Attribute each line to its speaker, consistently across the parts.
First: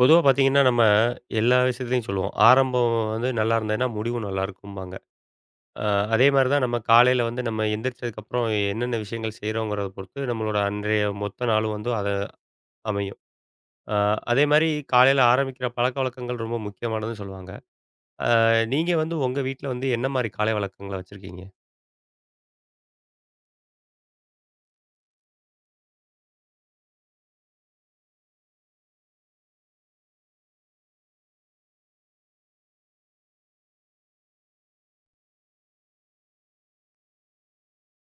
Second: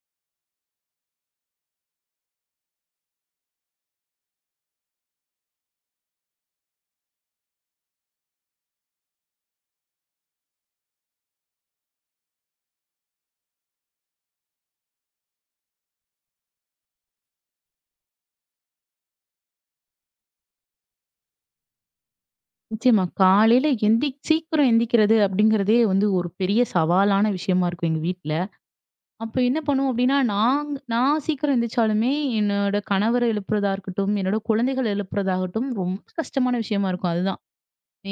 Speaker 1: பொதுவா பார்த்தீங்கன்னா, நம்ம, எல்லா விஷயத்துலயும் சொல்லுவோம். ஆரம்பம் வந்து நல்லாயிருந்ததுன்னா முடிவும் நல்லாயிருக்கும்பாங்க. அ அதேமாரி தான் நம்ம காலையில வந்து நம்ம எந்திரிச்சதுக்கு அப்புறம் என்னென்ன விஷயங்கள் செய்றோங்கிறத பொறுத்து நம்மளோட அன்றைய மொத்த நாளும் வந்து அத அமையும். அ அதே மாரி காலையில ஆரம்பிக்கிற பழக்கவழக்கங்கள் ரொம்ப முக்கியமானதுன்னு சொல்லுவாங்க. அ நீங்க வந்து உங்க வீட்ல வந்து என்ன மாரி காலை வழக்கங்கள வச்சிருக்கீங்க?
Speaker 2: நிச்சியமா. காலையில எந்திச்சி சீக்கிரம் எந்திரிக்கிறது. அப்டிங்கிறதே வந்து ஒரு பெரிய சவாலான விஷயமா இருக்கும் எங்க வீட்ல. அப்போ என்ன பண்ணுவோம்? அப்டின்னா, நாங் நான் சீக்கிரம் எந்திரிச்சாலுமே என்னோட கணவர எழுப்புறதா இருக்கட்டும். என்னோட குழந்தைகள எழுப்புறதா இருக்கட்டும். ரொம்ப கஷ்டமான விஷயமா இருக்கும். அதுதான்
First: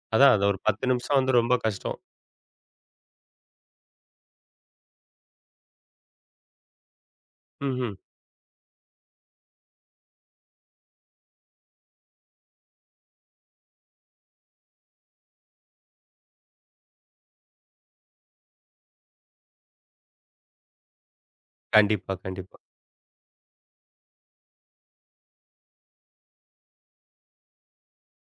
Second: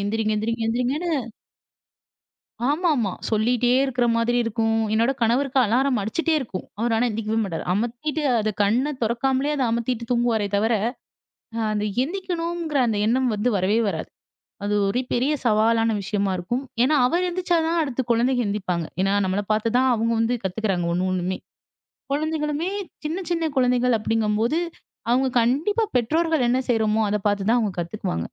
Speaker 2: எந்திரிங்க,
Speaker 1: அதான் அது ஒரு
Speaker 2: எந்திரிங்க,
Speaker 1: 10
Speaker 2: எந்திரிங்கன்னு.
Speaker 1: நிமிஷம் வந்து ரொம்ப கஷ்டம்.
Speaker 2: ஆமாமா. சொல்லீட்டே இருக்கற மாதிரி இருக்கும். என்னோட கணவருக்கு அலாரம் அடிச்சிட்டே இருக்கும். அவர் ஆனா எழுந்திரிக்கவே மாட்டார்.
Speaker 1: ம்ஹ்ம்.
Speaker 2: அமத்திட்டு அது கண்ண தொறக்காமலே அத அமத்திட்டு தூங்குவாரே தவர அந்த எந்திக்கணுங்கிற அந்த எண்ணம் வந்து வரவே வராது. அது ஒரு பெரிய சவாலான விஷயமா இருக்கும். ஏன்னா, அவர் எந்திரிச்சா தான் அடுத்து குழந்தைங்க எழுந்திப்பாங்க. ஏன்னா, நம்மள பார்த்து தான் அவங்க வந்து கத்துக்கிறாங்க ஒண்ணு ஒண்ணுமே,
Speaker 1: கண்டிப்பா, கண்டிப்பா.
Speaker 2: குழந்தைகளுமே சின்ன சின்ன குழந்தைகள் அப்டிங்கும்போது, அவங்க கண்டிப்பா பெற்றோர்கள் என்ன செய்றோமோ அத பார்த்து தான் அவங்க கத்துக்குவாங்க.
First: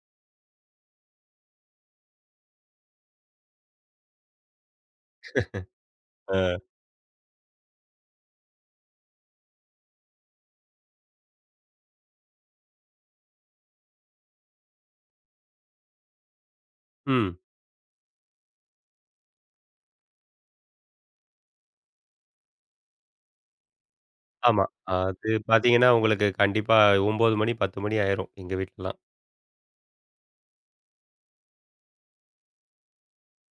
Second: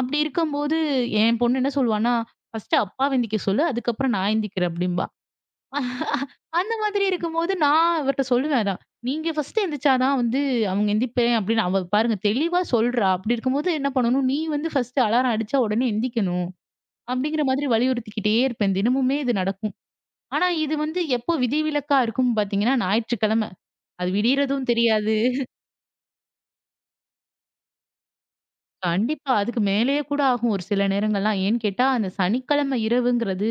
Speaker 2: அப்டி இருக்கும்போது என் பொண்ணு என்ன சொல்லுவான்னா, "பர்ஸ்ட் அப்பாவ எந்திக்க சொல்லு. அதுக்கு அப்புறம் நான் ஏந்திரிக்கிறேன்" அப்டிம்பா.
Speaker 1: ஆ.
Speaker 2: அந்த மாதிரி இருக்கும்போது நான் அவர்ட்ட சொல்லுவேன். "அதான் நீங்க ஃபர்ஸ்ட்டு எழுந்திரிச்சா தான் வந்து அவங்க எந்திரிப்பேன் அப்டின்னு அவ பாருங்க தெளிவா சொல்றா, அப்டி இருக்கும்போது என்ன பண்ணணும்? நீ வந்து ஃபர்ஸ்ட்டு அலாரம் அடிச்சா உடனே எழுந்திக்கணும்."
Speaker 1: ம்.
Speaker 2: அப்டிங்கிற மாதிரி வலியுறுத்திக்கிட்டே இருப்பேன். தினமுமே இது நடக்கும். ஆனா, இது வந்து எப்போ விதிவிலக்கா இருக்கும்னு பார்த்தீங்கன்னா, ஞாயிற்றுக்கிழம. அது
Speaker 1: ஆமா,
Speaker 2: விடியறதும் தெரியாது.
Speaker 1: அது பார்த்தீங்கன்னா, உங்களுக்கு கண்டிப்பா 9 மணி 10 மணி ஆயிரும் எங்க வீட்லலாம்.
Speaker 2: கண்டிப்பா. அதுக்கு மேலேயே கூட ஆகும். ஒரு சில நேரங்கள்லாம் ஏன்னு கேட்டா அந்த சனிக்கிழமை இரவுங்கிறது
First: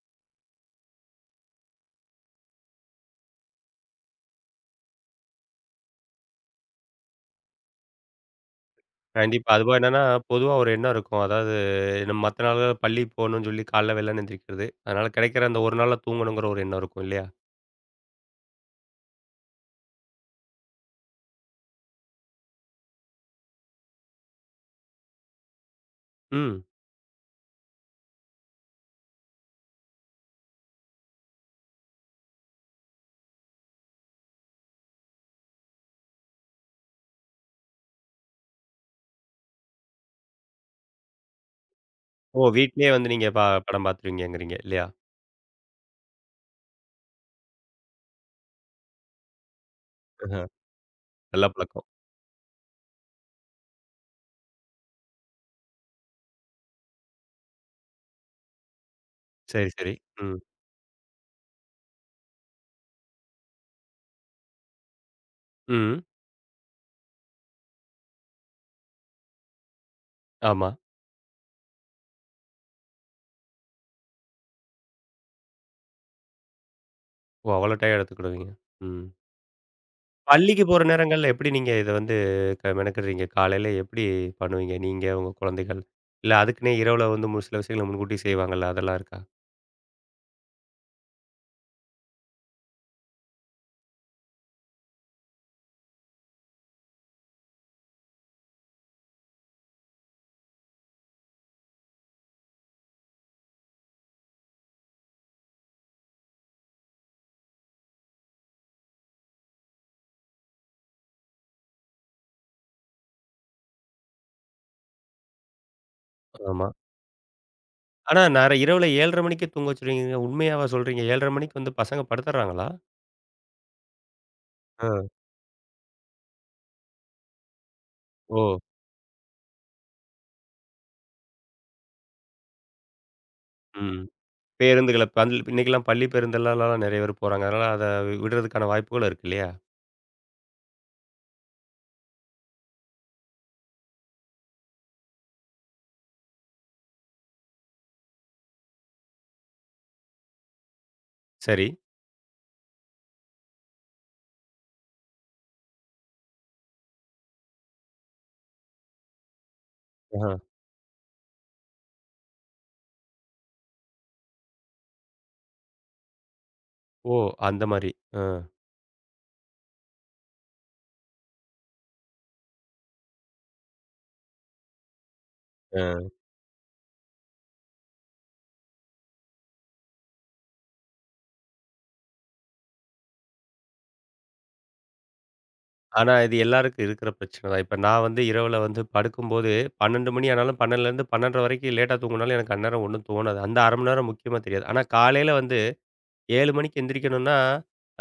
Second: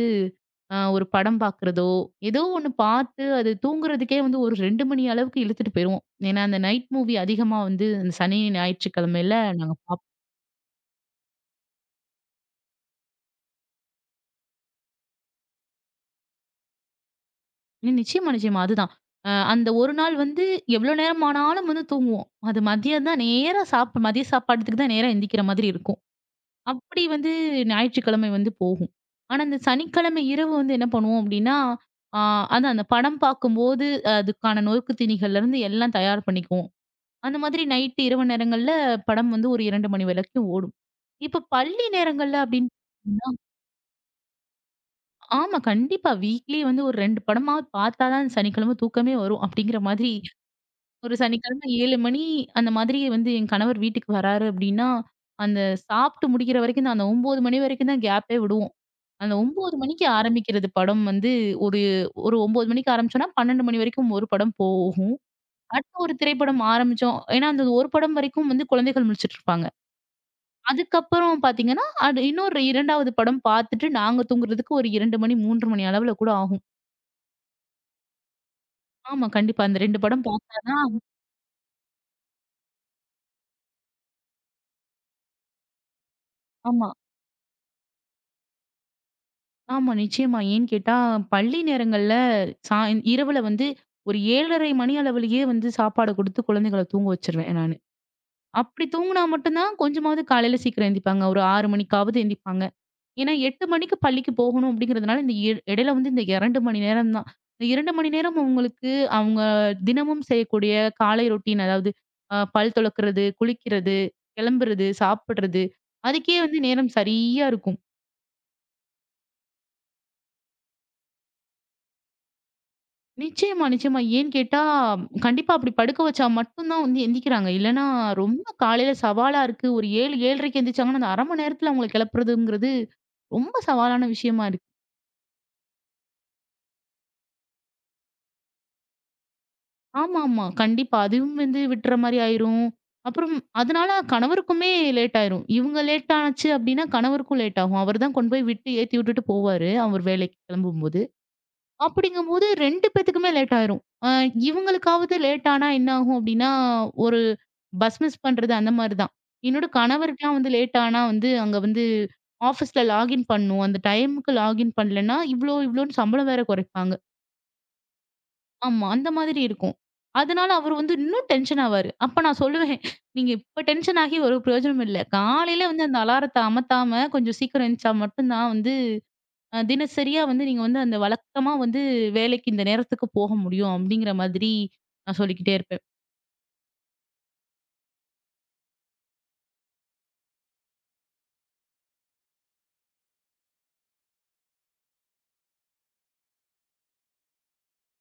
Speaker 2: அ ஒரு படம் பார்க்கிறதோ, ஏதோ ஒண்ணு பார்த்து அது தூங்குறதுக்கே வந்து ஒரு 2 மணி அளவுக்கு இழுத்துட்டு போயிருவோம். ஏன்னா, அந்த நைட் மூவி அதிகமா வந்து சனி, ஞாயிற்றுக்கிழமையில
Speaker 1: கண்டிப்பா.
Speaker 2: நாங்க
Speaker 1: அதுபோக
Speaker 2: பார்ப்போம்.
Speaker 1: என்னன்னா, பொதுவா ஒரு எண்ணம் இருக்கும். அதாவது மத்த நாள் பள்ளிக்கு போணுன்னு சொல்லி காலையில வெள்ளன எந்திரிக்கறது. அதனால கிடைக்கிற அந்த 1 நாள்ல தூங்கணுங்கிற ஒரு எண்ணம் இருக்கும் இல்லையா?
Speaker 2: நிச்சயமா, நிச்சயமா. அதுதான். அ அந்த ஒரு நாள் வந்து எவ்வளோ நேரமானாலும் வந்து தூங்குவோம். அது மதியம் தான் நேரா சாப் மதிய சாப்பாட்டுக்கு தான் நேரா எந்திரிக்கிற மாதிரி இருக்கும்.
Speaker 1: ம்.
Speaker 2: அப்படி வந்து ஞாயிற்றுக்கிழமை வந்து போகும். ஆனா, இந்த சனிக்கிழமை இரவு வந்து என்ன பண்ணுவோம்? அப்டின்னா, ஆ அதான் அந்த படம் பார்க்கும்போது, அதுக்கான நொறுக்கு தீனிகள்லருந்து எல்லாம் தயார் பண்ணிக்குவோம். அந்த மாதிரி நைட்டு இரவு நேரங்கள்ல, படம் வந்து ஒரு 2 மணி வரைக்கும் ஓடும். இப்போ பள்ளி நேரங்கள்ல
Speaker 1: ஓ
Speaker 2: அப்டின்னு
Speaker 1: வீட்லயே வந்து நீங்க
Speaker 2: பார்த்தீங்கனா
Speaker 1: ப படம் பாத்துருவீங்கங்குறீங்க இல்லையா?
Speaker 2: ஆமா. கண்டிப்பா. வீக்லி வந்து ஒரு 2 படமாவது பார்த்தா தான் சனிக்கிழமை தூக்கமே வரும். அப்டிங்கிற மாதிரி
Speaker 1: ஆஹ.
Speaker 2: ஒரு
Speaker 1: நல்ல
Speaker 2: சனிக்கிழமை
Speaker 1: பழக்கம்.
Speaker 2: 7 மணி அந்த மாதிரி வந்து என் கணவர் வீட்டுக்கு வர்றாரு அப்டின்னா, அந்த சாப்ட்டு முடிக்கிற வரைக்கும் தான் அந்த 9 மணி வரைக்கும் தான் கேப்பே விடுவோம். அந்த
Speaker 1: சரி,
Speaker 2: 9
Speaker 1: சரி.
Speaker 2: மணிக்கு
Speaker 1: ம்.
Speaker 2: ஆரம்பிக்கிறது படம் வந்து, ஒரு ஒரு 9 மணிக்கு ஆரம்பிச்சோம்னா, 12 மணி வரைக்கும் ஒரு படம் போகும்.
Speaker 1: ம்.
Speaker 2: அடுத்த
Speaker 1: ம்.
Speaker 2: ஒரு திரைப்படம் ஆரம்பிச்சோம் ஏன்னா, அந்த ஒரு படம் வரைக்கும் வந்து குழந்தைகள் முழிச்சிட்டு இருப்பாங்க.
Speaker 1: ஆமா.
Speaker 2: அதுக்கு அப்புறம் பார்த்தீங்கன்னா, இன்னொரு 2 படம் பார்த்துட்டு நாங்க தூங்குறதுக்கு ஒரு 2 மணி, 3 மணி அளவுல கூட ஆகும்.
Speaker 1: ஓ. அவ்வளோ டையம் எடுத்துக்கிடுவீங்க? ம்.
Speaker 2: ஆமா. கண்டிப்பா. அந்த ரெண்டு படம் பார்த்தா
Speaker 1: பள்ளிக்கு போற
Speaker 2: தான்.
Speaker 1: நேரங்கள்ல எப்டி நீங்க இத வந்து மெனக்கறீங்க? காலையில எப்டி பண்ணுவீங்க? நீங்க உங்க குழந்தைகள். இல்ல அதுக்குன்னே
Speaker 2: ஆமா.
Speaker 1: இரவுல வந்து ஒரு சில விஷயங்கள முன்கூட்டி செய்வாங்கல்ல, அதெல்லாம் இருக்கா?
Speaker 2: ஆமா நிச்சயமா. ஏன்னு கேட்டா பள்ளி நேரங்கள்ல சாய் இரவுல வந்து ஒரு 7:30 மணி அளவிலேயே வந்து சாப்பாட குடுத்து குழந்தைகள தூங்க வச்சுருவேன், நானு. அப்படி தூங்கினா மட்டும்தான் கொஞ்சமாவது காலையில சீக்கிரம் எந்திப்பாங்க, ஒரு 6 மணிக்காவது எந்திப்பாங்க. ஏன்னா 8 மணிக்கு பள்ளிக்கு போகணும் அப்படிங்கிறதுனால, இந்த இ எடையில வந்து இந்த 2 மணி நேரம் தான். இந்த 2 மணி நேரம் அவங்களுக்கு, அவங்க தினமும் செய்யக்கூடிய காலை ரொட்டீன், அதாவது அ பல் துலக்கிறது, குளிக்கிறது, கிளம்புறது, சாப்பிடுறது, அதுக்கே வந்து
Speaker 1: ஆமா.
Speaker 2: நேரம் சரியா இருக்கும்.
Speaker 1: ஆனா நர இரவுல 7:30 மணிக்கே தூங்க வச்சுருவீங்கங்றீங்க, உண்மையாவா சொல்றீங்க? 7:30 மணிக்கு வந்து பசங்க படுத்துடுறாங்களா?
Speaker 2: நிச்சயமா நிச்சயமா. ஏன்னு கேட்டா
Speaker 1: அ.
Speaker 2: கண்டிப்பா அப்படி படுக்க வைச்சா மட்டும் தான் வந்து எந்திக்கிறாங்க. இல்லைனா ரொம்ப
Speaker 1: ஓ!
Speaker 2: காலையில சவாலா இருக்கு. ஒரு 7, 7:30க்கு எந்திரிச்சாங்கன்னா, அந்த 1/2 மணி நேரத்தில அவங்கள கிளப்புறதுங்கிறது, ரொம்ப
Speaker 1: ம்.
Speaker 2: சவாலான விஷயமா இருக்கு.
Speaker 1: பேருந்துகள பள் இன்னைக்கெல்லாம் பள்ளி பேருந்துலலாம் நிறைய பேர் போறாங்க, அதனால அத விடறதுக்கான வாய்ப்புகள் இருக்கு இல்லையா?
Speaker 2: ஆமாம்மா. கண்டிப்பா. அதுவும் வந்து விட்டுற மாரி ஆயிரும். அப்புறம் அதனால கணவருக்குமே லேட் ஆயிரும். இவங்க லேட்டாச்சு அப்படினா கணவருக்கும் லேட்டாகும். அவர் தான் கொண்டு போய் விட்டு ஏத்தி விட்டுட்டு போவாரு, அவர் வேலைக்கு கிளம்பும்போது.
Speaker 1: சரி.
Speaker 2: அப்படிங்கும்போது 2 பேத்துக்குமே லேட் ஆயிரும். அ இவங்களுக்காவது லேட்டா ஆனா என்ன ஆகும்? அப்படின்னா, ஒரு பஸ் மிஸ் பண்றது அந்த மாரி தான். என்னோட கணவருக்கலாம்
Speaker 1: ஆ.
Speaker 2: வந்து லேட் ஆனா வந்து அங்கே வந்து ஆஃபீஸ்ல லாகின் பண்ணணும், அந்த டைமுக்கு லாகின் பண்ணலன்னா இவ்வளோ இவ்வளோன்னு சம்பளம் வேற குறைப்பாங்க.
Speaker 1: ஒ! அந்த மாரி. அ.
Speaker 2: ஆமா அந்த மாதிரி இருக்கும். அதனால அவர் வந்து இன்னும் டென்ஷன் ஆவாரு. அப்ப நான் சொல்லுவேன் "நீங்க இப்ப டென்ஷன் ஆகி ஒரு பிரயோஜனமும் இல்ல. காலையில வந்து அந்த
Speaker 1: அ.
Speaker 2: அலாரத்த அமத்தாம கொஞ்சம் சீக்கிரம் எந்திச்சா மட்டும் தான் வந்து, தினசரியா வந்து நீங்க வந்து அந்த வழக்கமா வந்து வேலைக்கு இந்த நேரத்துக்கு போக முடியும்." அப்படிங்கிற மாதிரி நான் சொல்லிக்கிட்டே இருப்பேன்.
Speaker 1: ஆனா இது எல்லாருக்கும் இருக்கிற பிரச்சனை தான். இப்ப நான் வந்து இரவில வந்து படுக்கும்போது, 12 மணி ஆனாலும் 12 லிருந்து 12:30 வரைக்கும் லேட்டா தூங்குனாலும், எனக்கு அந்நேரம் ஒண்ணும் தோணாது. அந்த 1/2 மணி நேரம் முக்கியமா தெரியாது. ஆனா காலையில வந்து, 7 மணிக்கு எந்திரிக்கணும்ன்னா,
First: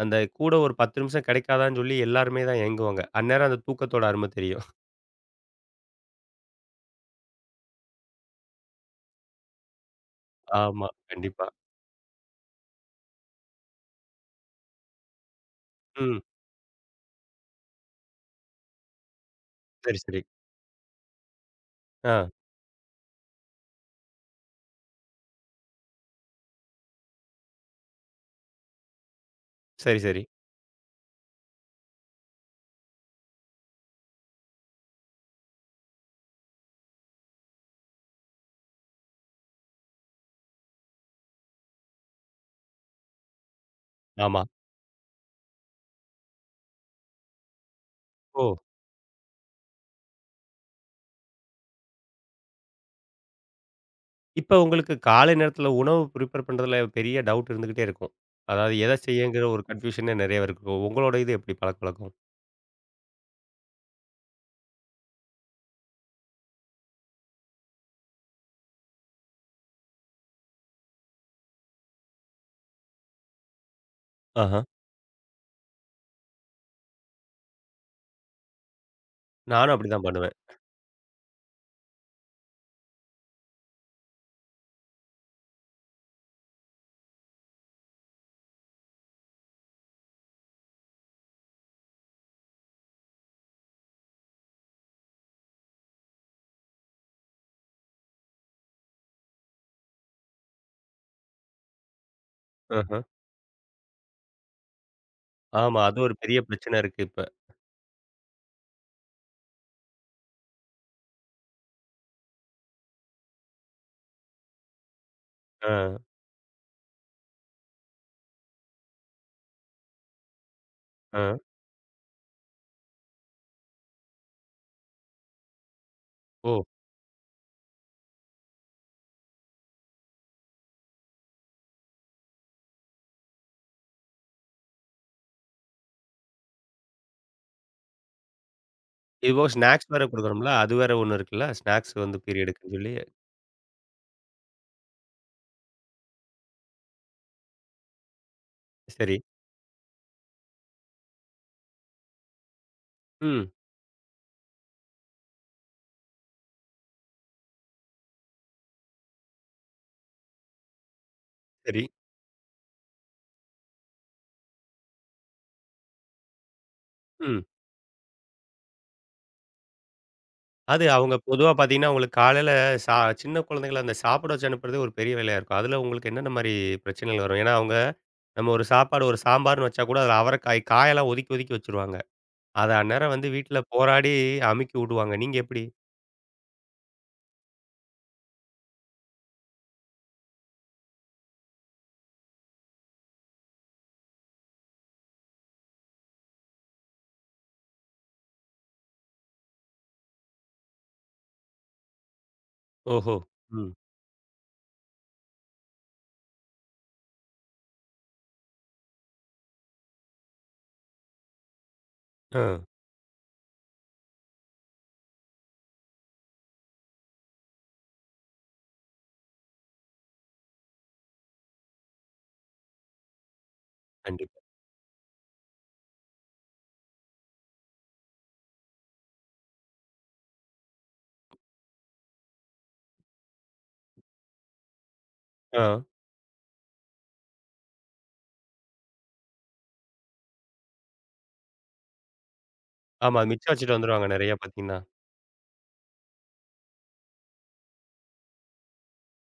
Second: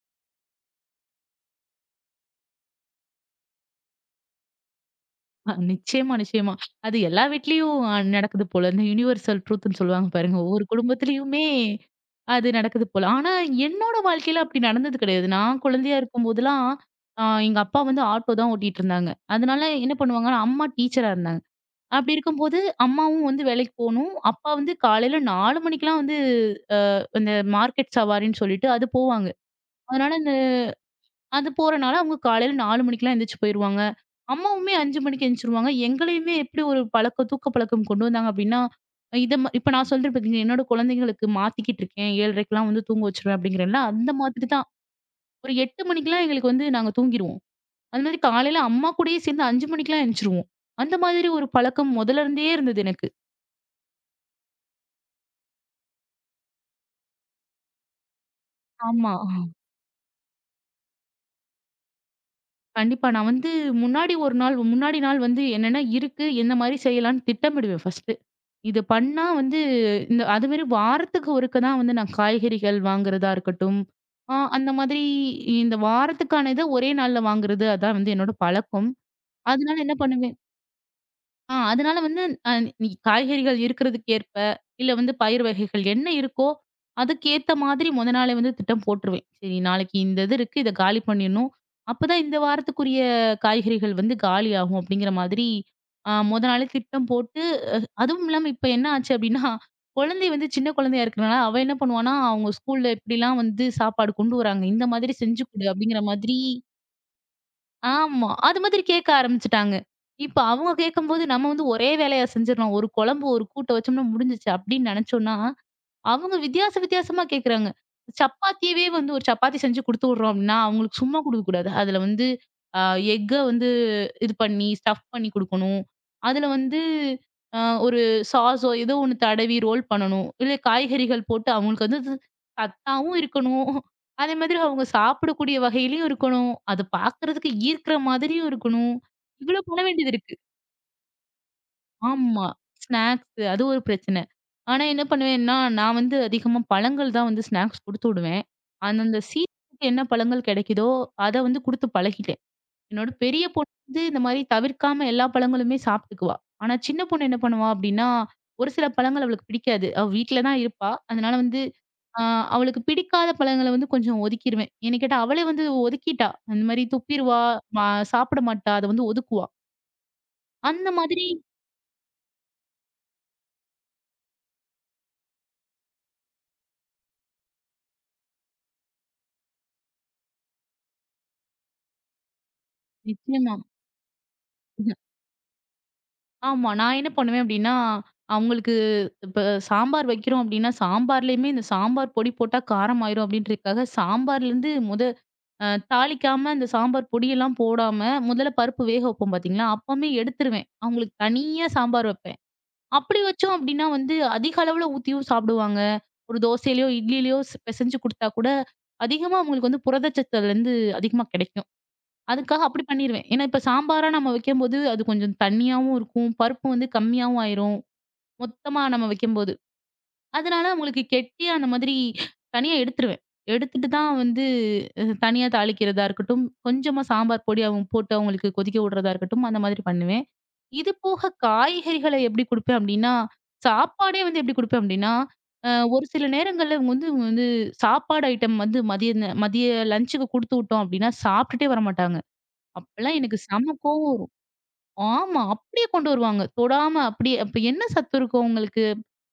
Speaker 1: அந்த கூட ஒரு 10 நிமிஷம் கிடைக்காதான்னு சொல்லி எல்லாருமே தான் ஏங்குவாங்க. அந்நேரம் அந்த தூக்கத்தோட அரும தெரியும்.
Speaker 2: அ நிச்சியமா, நிச்சியமா. அது எல்லா வீட்லயும் அ நடக்குது போல "யுனிவர்சல் ட்ரூத்ன்னு" சொல்வாங்க பாருங்க, ஒவ்வொரு
Speaker 1: ஆமா,
Speaker 2: குடும்பத்திலேயுமே
Speaker 1: கண்டிப்பா.
Speaker 2: அது நடக்குது போல. ஆனா, என்னோட வாழ்க்கையில அப்டி நடந்தது கிடையாது. நான் கொழந்தையா
Speaker 1: ம்.
Speaker 2: இருக்கும்போதெல்லாம், ஆ எங்க அப்பா வந்து ஆட்டோ தான் ஓட்டிட்டு இருந்தாங்க. அதுனால என்ன
Speaker 1: சரி, சரி.
Speaker 2: பண்ணுவாங்கன்னா, அம்மா டீச்சரா இருந்தாங்க. அப்டி
Speaker 1: அ.
Speaker 2: இருக்கும்போது அம்மாவும் வந்து வேலைக்கு போணும். அப்பா வந்து காலையில 4 மணிக்கெல்லாம் வந்து ஆ இந்த மார்க்கெட் சவாரின்னு சொல்லிட்டு அது போவாங்க.
Speaker 1: சரி,
Speaker 2: அதுனால
Speaker 1: சரி.
Speaker 2: இந்த அது போறனால அவங்க காலையில 4 மணிக்கெலாம் எந்திரிச்சி போயிருவாங்க. அம்மாவுமே 5 மணிக்கு எந்திச்சிருவாங்க. எங்களையுமே எப்டி ஒரு பழக்கம் தூக்க பழக்கம், கொண்டு வந்தாங்க அப்டின்னா இத ம இப்ப நான் சொல்றேன் பார்த்தீங்களா, என்னோட கொழந்தைங்களுக்கு மாத்திக்கிட்டு இருக்கேன் 7:30க்குலாம் வந்து தூங்க வச்சுருவேன் அப்டிங்கிறேன்ல, அந்த
Speaker 1: ஆமா.
Speaker 2: மாதிரிதான். ஒரு 8 மணிக்கெலாம் எங்களுக்கு வந்து நாங்க தூங்கிருவோம். அந்த மாரி
Speaker 1: ஓ.
Speaker 2: காலையில அம்மா கூடயே சேர்ந்து 5 மணிக்கெல்லாம் எந்திச்சிருவோம். அந்த மாதிரி ஒரு பழக்கம் மொதல்ல இருந்தே இருந்தது எனக்கு.
Speaker 1: இப்ப உங்களுக்கு காலை நேரத்துல உணவு பிரிபேர் பண்றதுல பெரிய டவுட் இருந்துக்கிட்டே இருக்கும். அதாவது எத
Speaker 2: ஆமா.
Speaker 1: செய்யங்கிற ஒரு கன்ஃப்யூஷனே நெறைய இருக்கும். உங்களோட இது எப்டி பழக்கவழக்கம்?
Speaker 2: கண்டிப்பா. நான் வந்து முன்னாடி ஒரு நாள் முன்னாடி நாள் வந்து என்னென்ன இருக்கு என்ன மாரி செய்யலான்னு திட்டமிடுவேன் ஃபர்ஸ்ட்டு. இத பண்ணா வந்து இந்த அதுமாரி வாரத்துக்கு ஒருக்க தான் வந்து நான் காய்கறிகள் வாங்குறதா இருக்கட்டும். ஆ
Speaker 1: ஆஹ்.
Speaker 2: அந்த மாதிரி இந்த வாரத்துக்கான இத ஒரே நாள்ல வாங்குறது அதான் வந்து என்னோட பழக்கம்.
Speaker 1: நானும்
Speaker 2: அதுனால என்ன
Speaker 1: அப்டிதான் பண்ணுவேன்.
Speaker 2: பண்ணுவேன் ஆ அதனால வந்து ந இ காய்கறிகள் இருக்கிறதுக்கேற்ப, இல்ல வந்து பயிரு வகைகள் என்ன இருக்கோ, அதுக்கேத்த மாதிரி முதல் நாளே வந்து திட்டம் போட்டுருவேன். "சரி நாளைக்கு இந்த இது இருக்கு இதை காலி பண்ணிடணும். அப்போதான் இந்த வாரத்துக்குரிய காய்கறிகள் வந்து காலியாகும்." அப்படிங்கிற மாதிரி முதல் நாளே திட்டம் போட்டு, அதுவும் இல்லாம இப்போ என்ன ஆச்சு அப்படின்னா, குழந்தை வந்து சின்ன குழந்தையா இருக்கிறதுனால, அவ என்ன பண்ணுவான்னா, அவங்க ஸ்கூல்ல
Speaker 1: ஆஹா.
Speaker 2: எப்படிலாம் வந்து சாப்பாடு கொண்டு வராங்க, இந்த மாதிரி செஞ்சு கொடு
Speaker 1: ஆமா. அது
Speaker 2: அப்படிங்கிற
Speaker 1: ஒரு
Speaker 2: மாதிரி
Speaker 1: பெரிய பிரச்சனை இருக்கு இப்ப.
Speaker 2: ஆமா, அது மாதிரி கேட்க ஆரம்பிச்சுட்டாங்க. இப்ப அவங்க கேட்கும்போது நம்ம வந்து ஒரே வேலையா செஞ்சுடலாம் ஒரு குழம்பு, ஒரு கூட்ட வச்சோம்னா முடிஞ்சிச்சு அப்படின்னு நினைச்சோம்னா
Speaker 1: ஆ.
Speaker 2: அவங்க வித்தியாசம் வித்தியாசமா கேட்கிறாங்க. சப்பாத்திய வந்து ஒரு சப்பாத்தி செஞ்சு குடுத்து விடுறோம் அப்படின்னா, அவங்களுக்கு சும்மா
Speaker 1: ஆ.
Speaker 2: கொடுக்கக்கூடாது அதில் வந்து அ எஃக்க வந்து இது பண்ணி ஸ்டஃப் பண்ணி கொடுக்கணும். அதில
Speaker 1: ஓ!
Speaker 2: வந்து அ ஒரு சாஸோ ஏதோ ஒண்ணு தடவி ரோல் பண்ணணும். இல்ல காய்கறிகள் போட்டு அவங்களுக்கு வந்து சத்தாவும் இருக்கணும், அதே மாதிரி அவங்க சாப்பிடக்கூடிய வகையிலயும் இருக்கணும். அத பார்க்குறதுக்கு ஈர்க்கிற மாதிரியும் இருக்கணும்.
Speaker 1: இப்போ
Speaker 2: இவ்வளோ பண்ண
Speaker 1: ஸ்நாக்ஸ் வேற
Speaker 2: வேண்டியது இருக்கு.
Speaker 1: குடுக்குறோம்ல, அது வேற ஒண்ணு இருக்குல்ல, ஸ்நாக்ஸ் வந்து
Speaker 2: ஆமா,
Speaker 1: பீரியட்க்குன்னு சொல்லி.
Speaker 2: ஸ்நாக்ஸ் அது ஒரு பிரச்சன. ஆனா, என்ன பண்ணுவேன்னா நான் வந்து அதிகமா பழங்கள் தான் வந்து ஸ்நாக்ஸ் குடுத்து விடுவேன். அந்த
Speaker 1: சரி.
Speaker 2: அந்த சீசன்க்கு என்ன பழங்கள் கிடைக்குதோ, அத வந்து கொடுத்து பழகிட்டேன். என்னோட பெரிய
Speaker 1: ம்.
Speaker 2: பொண்ணு வந்து இந்த மாதிரி தவிர்க்காம எல்லா பழங்களுமே சாப்பிட்டுக்குவா. ஆனா சின்ன பொண்ணு என்ன பண்ணுவா அப்படின்னா, ஒரு சில பழங்கள் அவளுக்கு பிடிக்காது. அவ வீட்ல தான் இருப்பா. அதனால வந்து
Speaker 1: சரி.
Speaker 2: அ அவளுக்கு பிடிக்காத பழங்கள வந்து கொஞ்சம் ஒதுக்கிடுவேன். என்ன கேட்டா அவளே வந்து ஒதுக்கிட்டா. அந்த மாதிரி துப்பிடுவா
Speaker 1: ம்.
Speaker 2: சாப்பிட மாட்டா. அத வந்து ஒதுக்குவா.
Speaker 1: அது
Speaker 2: அந்த
Speaker 1: அவுங்க
Speaker 2: மாதிரி.
Speaker 1: பொதுவா பார்த்தீங்கன்னா, அவுங்களுக்கு காலையில ச சின்ன குழந்தைகள அந்த சாப்பாடு வச்சு அனுப்புறது ஒரு பெரிய வேலையா இருக்கும். அதில உங்களுக்கு என்னென்னமாரி பிரச்சனைகள் வரும்? ஏன்னா, அவுங்க நம்ம ஒரு சாப்பாடு ஒரு சாம்பார்ன்னு வச்சா கூட அதில அவரைக்காய் காயெல்லாம் ஒதுக்கி ஒதுக்கி வச்சுருவாங்க. அத அந்நேரம் வந்து
Speaker 2: நிச்சயமா.
Speaker 1: வீட்ல போராடி அமுக்கி விடுவாங்க. நீங்க எப்பிடி?
Speaker 2: ஆமா. நான் என்ன பண்ணுவேன்? அப்பிடின்னா, அவுங்களுக்கு இப்ப சாம்பார் வைக்கிறோம் அப்பிடின்னா, சாம்பார்லயுமே இந்த சாம்பார் பொடி போட்டா காரம் ஆயிரும் அப்பிடின்றதுக்காக சாம்பார்லருந்து முத அ தாளிக்காம இந்த சாம்பார் பொடியெல்லாம் போடாம முதல்ல பருப்பு வேக வைப்போம் பார்த்தீங்களா, அப்பமே எடுத்துருவேன். அவுங்களுக்கு தனியா சாம்பார் வப்பேன்.
Speaker 1: ஓஹோ!
Speaker 2: அப்பிடி வச்சோம்
Speaker 1: ம்.
Speaker 2: அப்பிடின்னா வந்து அதிக அளவுல ஊத்தியும் சாப்டுவாங்க. ஒரு தோசையிலயோ! இட்லிலயோ! பிசைஞ்சு கொடுத்தா கூட அதிகமா அவுங்களுக்கு வந்து புரத சத்து அதுலருந்து அதிகமா கிடைக்கும். அதுக்காக
Speaker 1: ஆ.
Speaker 2: அப்பிடி பண்ணிருவேன். ஏன்னா, இப்ப சாம்பாரா நம்ம வைக்கும்போது அது கொஞ்சம் தண்ணியாவும் இருக்கும். பருப்பு வந்து கம்மியாவும் ஆயிரும். மொத்தமா நம்ம வைக்கும்போது. அதனால அவுங்களுக்கு கெட்டி அந்த மாதிரி தனியா எடுத்துருவேன். எடுத்துட்டு தான்
Speaker 1: கண்டிப்பா.
Speaker 2: வந்து அ தனியா தாளிக்கிறதா இருக்கட்டும், கொஞ்சமா சாம்பார் பொடி போட்டு அவுங்களுக்கு கொதிக்க உட்றதா இருக்கட்டும், அந்த மாதிரி பண்ணுவேன். இதுபோக காய்கறிகள எப்பிடி குடுப்பேன்? அப்பிடின்னா சாப்பாடே வந்து எப்பிடி குடுப்பேன்? அப்பிடின்னா,
Speaker 1: ஆ.
Speaker 2: ஒரு சில நேரங்கள்ல இவுங்க வந்து இவுங்க வந்து சாப்பாடு ஐட்டம் வந்து மதிய இந்த மதிய லன்ச்சுக்கு குடுத்து விட்டோம் அப்பிடின்னா, சாப்பிட்டுட்டே வரமாட்டாங்க. அப்பல்லாம்
Speaker 1: ஆமா
Speaker 2: எனக்கு
Speaker 1: மிச்சம்
Speaker 2: செம்ம
Speaker 1: வச்சிட்டு
Speaker 2: கோவம்
Speaker 1: வந்துருவாங்க. நிறைய பார்த்தீங்கன்னா.
Speaker 2: வரும். ஆமா. அப்பிடியே கொண்டு வருவாங்க. தொடாம அப்பிடியே! அப்ப என்ன சத்து இருக்கும்? அவுங்களுக்கு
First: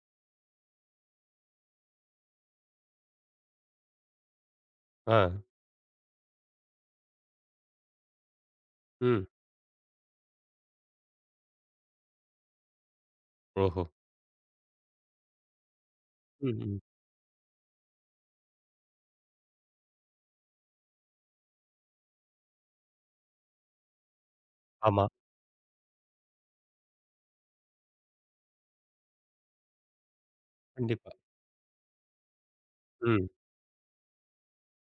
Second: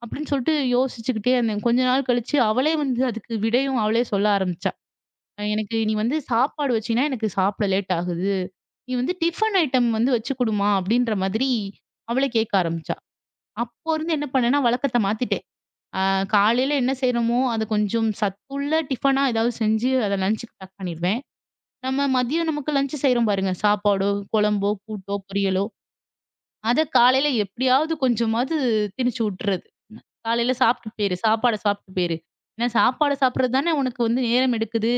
Speaker 2: அப்பிடின்னு சொல்ட்டு யோசிச்சுக்கிட்டே இருந்தேன். கொஞ்ச நாள் கழிச்சு அவளே வந்து அதுக்கு விடையும் அவளே சொல்ல ஆரம்பிச்சா.
Speaker 1: ஆ.
Speaker 2: எனக்கு நீ வந்து சாப்பாடு வச்சின்னா எனக்கு சாப்பிட லேட் ஆகுது. நீ வந்து
Speaker 1: ம்.
Speaker 2: டிஃபன் ஐட்டம் வந்து வச்சு குடுமா! அப்பிடின்ற மாதிரி அவளே கேட்க ஆரம்பிச்சா.
Speaker 1: ஓஹோ!
Speaker 2: அப்போ இருந்து என்ன பண்ணேன்னா, வழக்கத்த மாத்திட்டேன். ஆ
Speaker 1: ம்,
Speaker 2: காலையில
Speaker 1: ம்.
Speaker 2: என்ன செய்றோமோ அத கொஞ்சம் சத்துள்ள டிஃபனா எதாவது செஞ்சு அத லன்ச்சுக்கு பேக் பண்ணிருவேன். நம்ம மதியம் நமக்கு லஞ்ச் செய்றோம் பாருங்க! சாப்பாடோ! குழம்போ!
Speaker 1: ஆமா.
Speaker 2: கூட்டோ! பொரியலோ அத காலையில எப்பிடியாவது கொஞ்சமாவது திணிச்சு உட்றது. "காலையில சாப்பிட்டு
Speaker 1: கண்டிப்பா.
Speaker 2: போயிரு. சாப்பாட சாப்பிட்டு போயிரு. ஏன்னா, சாப்பாடு
Speaker 1: ம்.
Speaker 2: சாப்பிட்றது தானே உனக்கு வந்து நேரம் எடுக்குது."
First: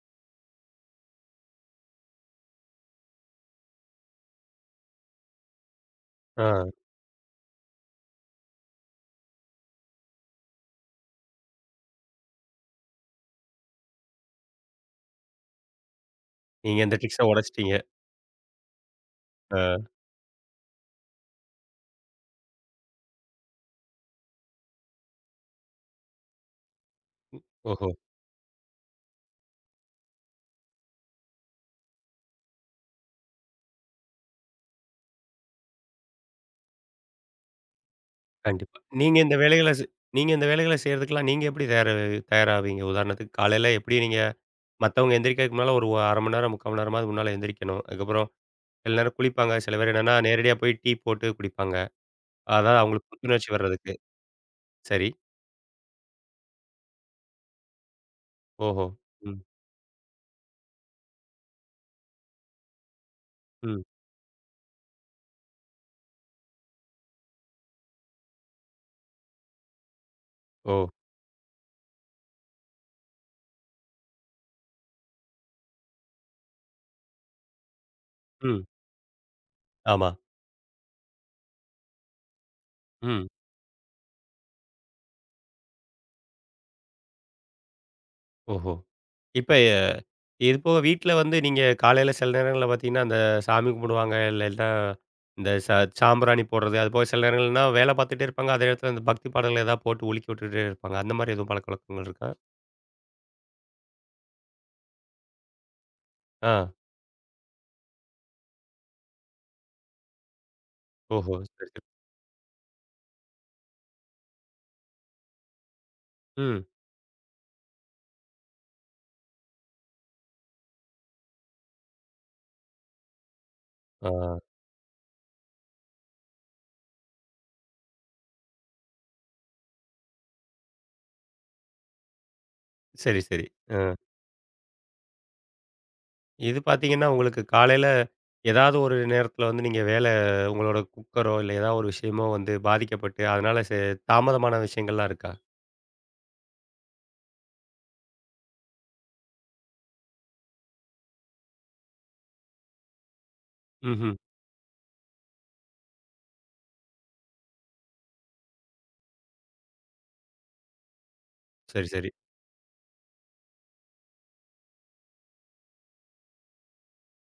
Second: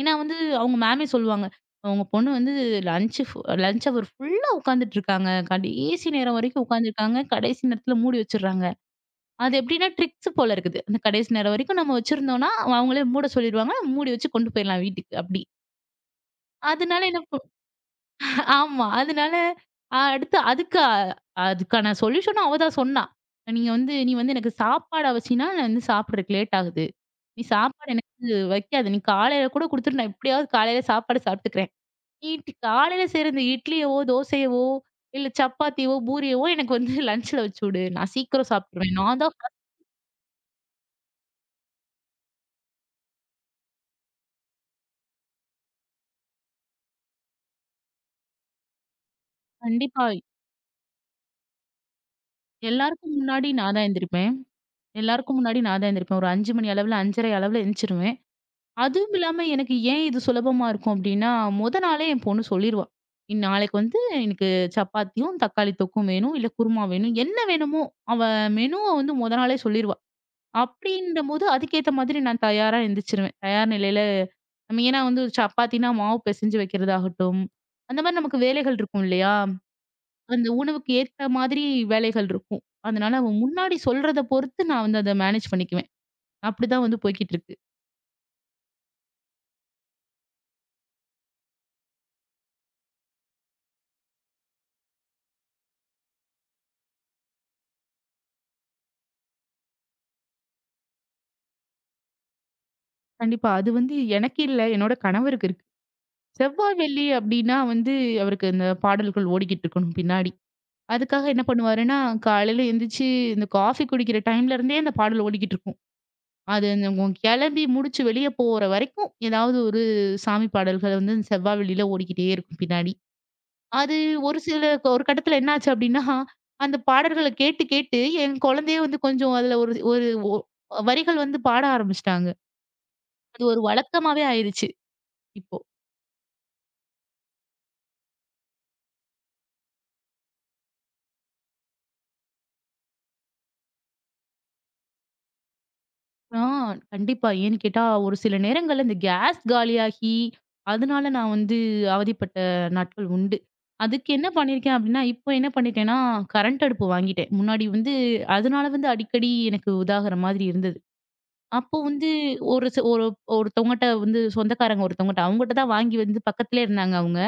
Speaker 2: ஏன்னா வந்து அவுங்க மேமே சொல்லுவாங்க. "உங்க பொண்ணு வந்து லஞ்ச் ஃபு லஞ்ச் ஹவர் ஃபுல்லா உட்காந்துட்டு இருக்காங்க. கடைசி நேரம் வரைக்கும்
Speaker 1: ஆ.
Speaker 2: உக்காந்துருக்காங்க. கடைசி நேரத்தில மூடி வச்சிர்றாங்க." அது எப்பிடின்னா ட்ரிக்ஸு போல இருக்குது. அந்த கடைசி நேரம் வரைக்கும் நம்ம வச்சிருந்தோன்னா, அவுங்களே மூட சொல்லிடுவாங்க. மூடி வச்சு கொண்டு போயிட்லாம் வீட்டுக்கு அப்பிடி.
Speaker 1: நீங்க இந்த
Speaker 2: அதனால
Speaker 1: ட்ரிக்ச
Speaker 2: என்ன ப்
Speaker 1: உடைச்சிட்டீங்க.
Speaker 2: ஆமா. அதனால
Speaker 1: ஆ.
Speaker 2: அடுத்து அதுக்கு அ அதுக்கான சொல்யூஷனும் அவ தான் சொன்னா. நீங்க வந்து "நீ வந்து எனக்கு சாப்பாட வச்சின்னா, நான் வந்து சாப்பட்றதுக்கு லேட் ஆகுது. நீ
Speaker 1: ம். ஓஹோ!
Speaker 2: சாப்பாடு எனக்கு வைக்காத, நீ காலையில் கூட குடுத்துட்டு நான் எப்படியாவது காலையில் சாப்பாடு சாப்பிட்டுக்கிறேன். நீ காலையில செய்ற இந்த இட்லியவோ, தோசையவோ இல்ல சப்பாத்தியோ, பூரியவோ எனக்கு வந்து லன்ச்சுல வச்சு உடு. நான் சீக்கிரம்
Speaker 1: கண்டிப்பா.
Speaker 2: சாப்ட்ருவேன்."
Speaker 1: நீங்க
Speaker 2: நான்
Speaker 1: இந்த
Speaker 2: தான்
Speaker 1: வேலைகள ச
Speaker 2: [unintelligible]
Speaker 1: நீங்க இந்த வேலைகள செய்றதுக்குலாம் நீங்க எப்படி தயார், தயாராவிங்க? உதாரணத்துக்கு காலையில எப்படி நீங்க மத்தவங்க எந்திரிக்கறக்கு முன்னால ஒரு 1/2 மணி நேரம், 3/4 மணி நேரமாவது முன்னால எந்திரிக்கணும். அதுக்கப்புறம் சில நேரம் குளிப்பாங்க, சில பேர் என்னன்னா
Speaker 2: கண்டிப்பாய்.
Speaker 1: நேரடியா போய் டீ போட்டு குடிப்பாங்க. அதாது அவங்களுக்கு
Speaker 2: எல்லாருக்கும் முன்னாடி
Speaker 1: புத்துணர்ச்சி
Speaker 2: நான் தான்
Speaker 1: வரதுக்கு.
Speaker 2: எந்திரிப்பேன்.
Speaker 1: சரி.
Speaker 2: எல்லாருக்கும் முன்னாடி நான் தான் எந்திரிப்பேன் ஒரு 5:00 மணி அளவில் 5:30 அளவுல எழுந்திச்சிடுவேன்.
Speaker 1: ஓஹோ!
Speaker 2: அதுவும்
Speaker 1: ம்.
Speaker 2: இல்லாம எனக்கு ஏன் இது சுலபமா இருக்கும். அப்படினா முதல் நாளே என் பொண்ணு சொல்லிருவா. இனி நாளைக்கு
Speaker 1: ம்.
Speaker 2: வந்து "எனக்கு சப்பாத்தியும், தக்காளி தொக்கும் வேணும். இல்ல குருமா வேணும்." என்ன வேணுமோ, அவ மெனுவ வந்து முதல் நாளே சொல்லிருவா.
Speaker 1: ஓ.
Speaker 2: அப்படின்னும்போது, அதுக்கேத்த மாதிரி நான் தயாரா எந்திரிச்சிருவேன். தயார் நிலையில. மெயினா வந்து சப்பாத்தின்னா மாவு பிசைஞ்சு வைக்கிறதாகட்டும். அந்த மாதிரி நமக்கு
Speaker 1: ம்.
Speaker 2: வேலைகள் இருக்கும் இல்லையா?
Speaker 1: ஆமா.
Speaker 2: அந்த உணவுக்கு ஏத்த மாதிரி வேலைகள் இருக்கும். அதனால
Speaker 1: ம்.
Speaker 2: அவன் முன்னாடி சொல்றத பொறுத்து நான் வந்து அத மேனேஜ் பண்ணிக்குவேன். அப்படிதான் வந்து போய்க்கிட்டு இருக்கு.
Speaker 1: ஓஹோ! இப்ப இது போக வீட்ல வந்து நீங்க காலையில சில நேரங்கள்ல பார்த்தீங்கன்னா, அந்த சாமி கும்பிடுவாங்க இல்லனா, இந்த சா சாம்பிராணி போடுறது, அதுபோக சில நேரங்கள்லாம் வேலை பார்த்துட்டே இருப்பாங்க. அதே இடத்தில அந்த பக்தி பாடங்கள் ஏதா போட்டு ஒலிக்க வுட்டுட்டே இருப்பாங்க. அந்த மாரி எதுவும் பழக்கவழக்கங்கள் இருக்கா?
Speaker 2: கண்டிப்பா. அது வந்து எனக்கு இல்ல என்னோட கணவருக்கு இருக்கு. செவ்வா,
Speaker 1: ஆ.
Speaker 2: வெள்ளி அப்டின்னா வந்து அவருக்கு இந்த பாடல்கள் ஓடிக்கிட்டு இருக்கணும் பின்னாடி. அதுக்காக
Speaker 1: ஓஹோ!
Speaker 2: என்ன
Speaker 1: சரி, சரி.
Speaker 2: பண்ணுவாருன்னா, காலையில எந்திச்சி இந்த காஃபி குடிக்கிற டைம்லேருந்தே அந்த பாடல் ஓடிக்கிட்டிருக்கும்.
Speaker 1: ம்.
Speaker 2: அது என்னமோ கிளம்பி முடிச்சு வெளியே போற வரைக்கும் எதாவது ஒரு சாமி பாடல்கள் வந்து செவ்வா, வெள்ளியில ஓடிக்கிட்டே இருக்கும் பின்னாடி. அது ஒரு
Speaker 1: ஆ.
Speaker 2: சில ஒரு கட்டத்தில என்ன ஆச்சு அப்டின்னா அந்த பாடல்கள கேட்டு கேட்டு என் குழந்தையே வந்து கொஞ்சம் அதில ஒரு ஒரு ஒ வரிகள் வந்து பாட ஆரம்பிச்சுட்டாங்க.
Speaker 1: சரி,
Speaker 2: அது
Speaker 1: சரி.
Speaker 2: ஒரு
Speaker 1: ஆ.
Speaker 2: வழக்கமாவே ஆயிருச்சு. இப்போ.
Speaker 1: இது பார்த்தீங்கன்னா, உங்களுக்கு காலையில, ஏதாவது ஒரு நேரத்தில வந்து நீங்க வேல உங்களோட குக்கரோ இல்ல ஏதாவது ஒரு விஷயமோ வந்து பாதிக்கப்பட்டு அதுனால ச தாமதமான விஷயங்கள்லாம் இருக்கா?
Speaker 2: ஆ கண்டிப்பா. ஏன்னு கேட்டா ஒரு சில நேரங்கள்ல இந்த கேஸ் காலியாகி அதுனால நான் வந்து அவதிப்பட்ட நாட்கள் உண்டு. அதுக்கு
Speaker 1: ம்ஹ்ம்.
Speaker 2: என்ன பண்ணியிருக்கேன் அப்டின்னா, இப்ப என்ன பண்ணிட்டேன்னா கரண்ட் அடுப்பு வாங்கிட்டேன். முன்னாடி வந்து அதுனால வந்து அடிக்கடி எனக்கு உதாகுற மாதிரி இருந்தது. அப்போ
Speaker 1: சரி,
Speaker 2: வந்து
Speaker 1: சரி.
Speaker 2: ஒரு ச ஒரு ஒருத்தங்கிட்ட வந்து சொந்தக்காரங்க ஒருத்தங்கிட்ட அவங்ககிட்ட தான் வாங்கி வந்து பக்கத்திலேயே இருந்தாங்க அவங்க.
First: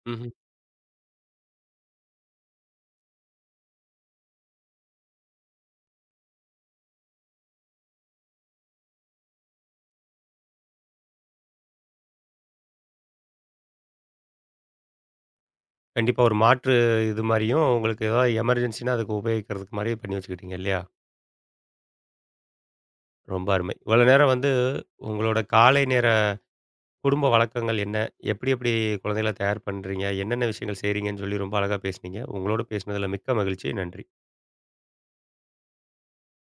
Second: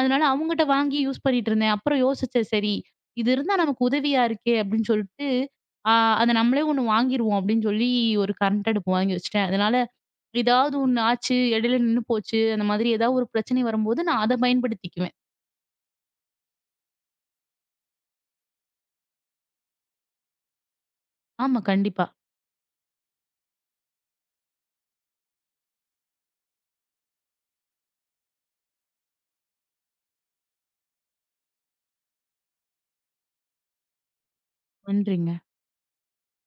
Speaker 2: அதுனால
Speaker 1: ம்ஹ்ம்.
Speaker 2: அவங்கிட்ட வாங்கி யூஸ் பண்ணிட்டு இருந்தேன். அப்புறம் யோசிச்சேன் சரி, இது இருந்தா நமக்கு உதவியா இருக்கே அப்டின்னு சொல்ட்டு. ஆ அத நம்மளே 1 வாங்கிருவோம் அப்டின்னு சொல்லி ஒரு கரண்ட் அடுப்பு வாங்கி வச்சுட்டேன். அதனால ஏதாவது 1 ஆச்சு இடையில நின்னு போச்சு அந்த மாதிரி ஏதாவது ஒரு பிரச்சனை வரும்போது நான் அத பயன்படுத்திக்குவேன்.
Speaker 1: கண்டிப்பா. ஒரு மாற்று இது மாரியும் உங்களுக்கு ஏதாவது எமர்ஜென்சின்னா அதுக்கு உபயோகிக்கிறதுக்கு மாரியே பண்ணி வச்சுக்கிட்டிங்க இல்லையா?
Speaker 2: ஆமா, கண்டிப்பா.
Speaker 1: ரொம்ப அருமை! இவ்வளோ நேரம் வந்து உங்களோட காலை நேர குடும்ப வழக்கங்கள் என்ன எப்டி எப்டி குழந்தைகள தயார் பண்றீங்க? என்னென்ன விஷயங்கள் செய்றீங்கன்னு சொல்லி ரொம்ப அழகா பேசினீங்க. உங்களோடு பேசனதில மிக்க மகிழ்ச்சி நன்றி.
Speaker 2: நன்றிங்க.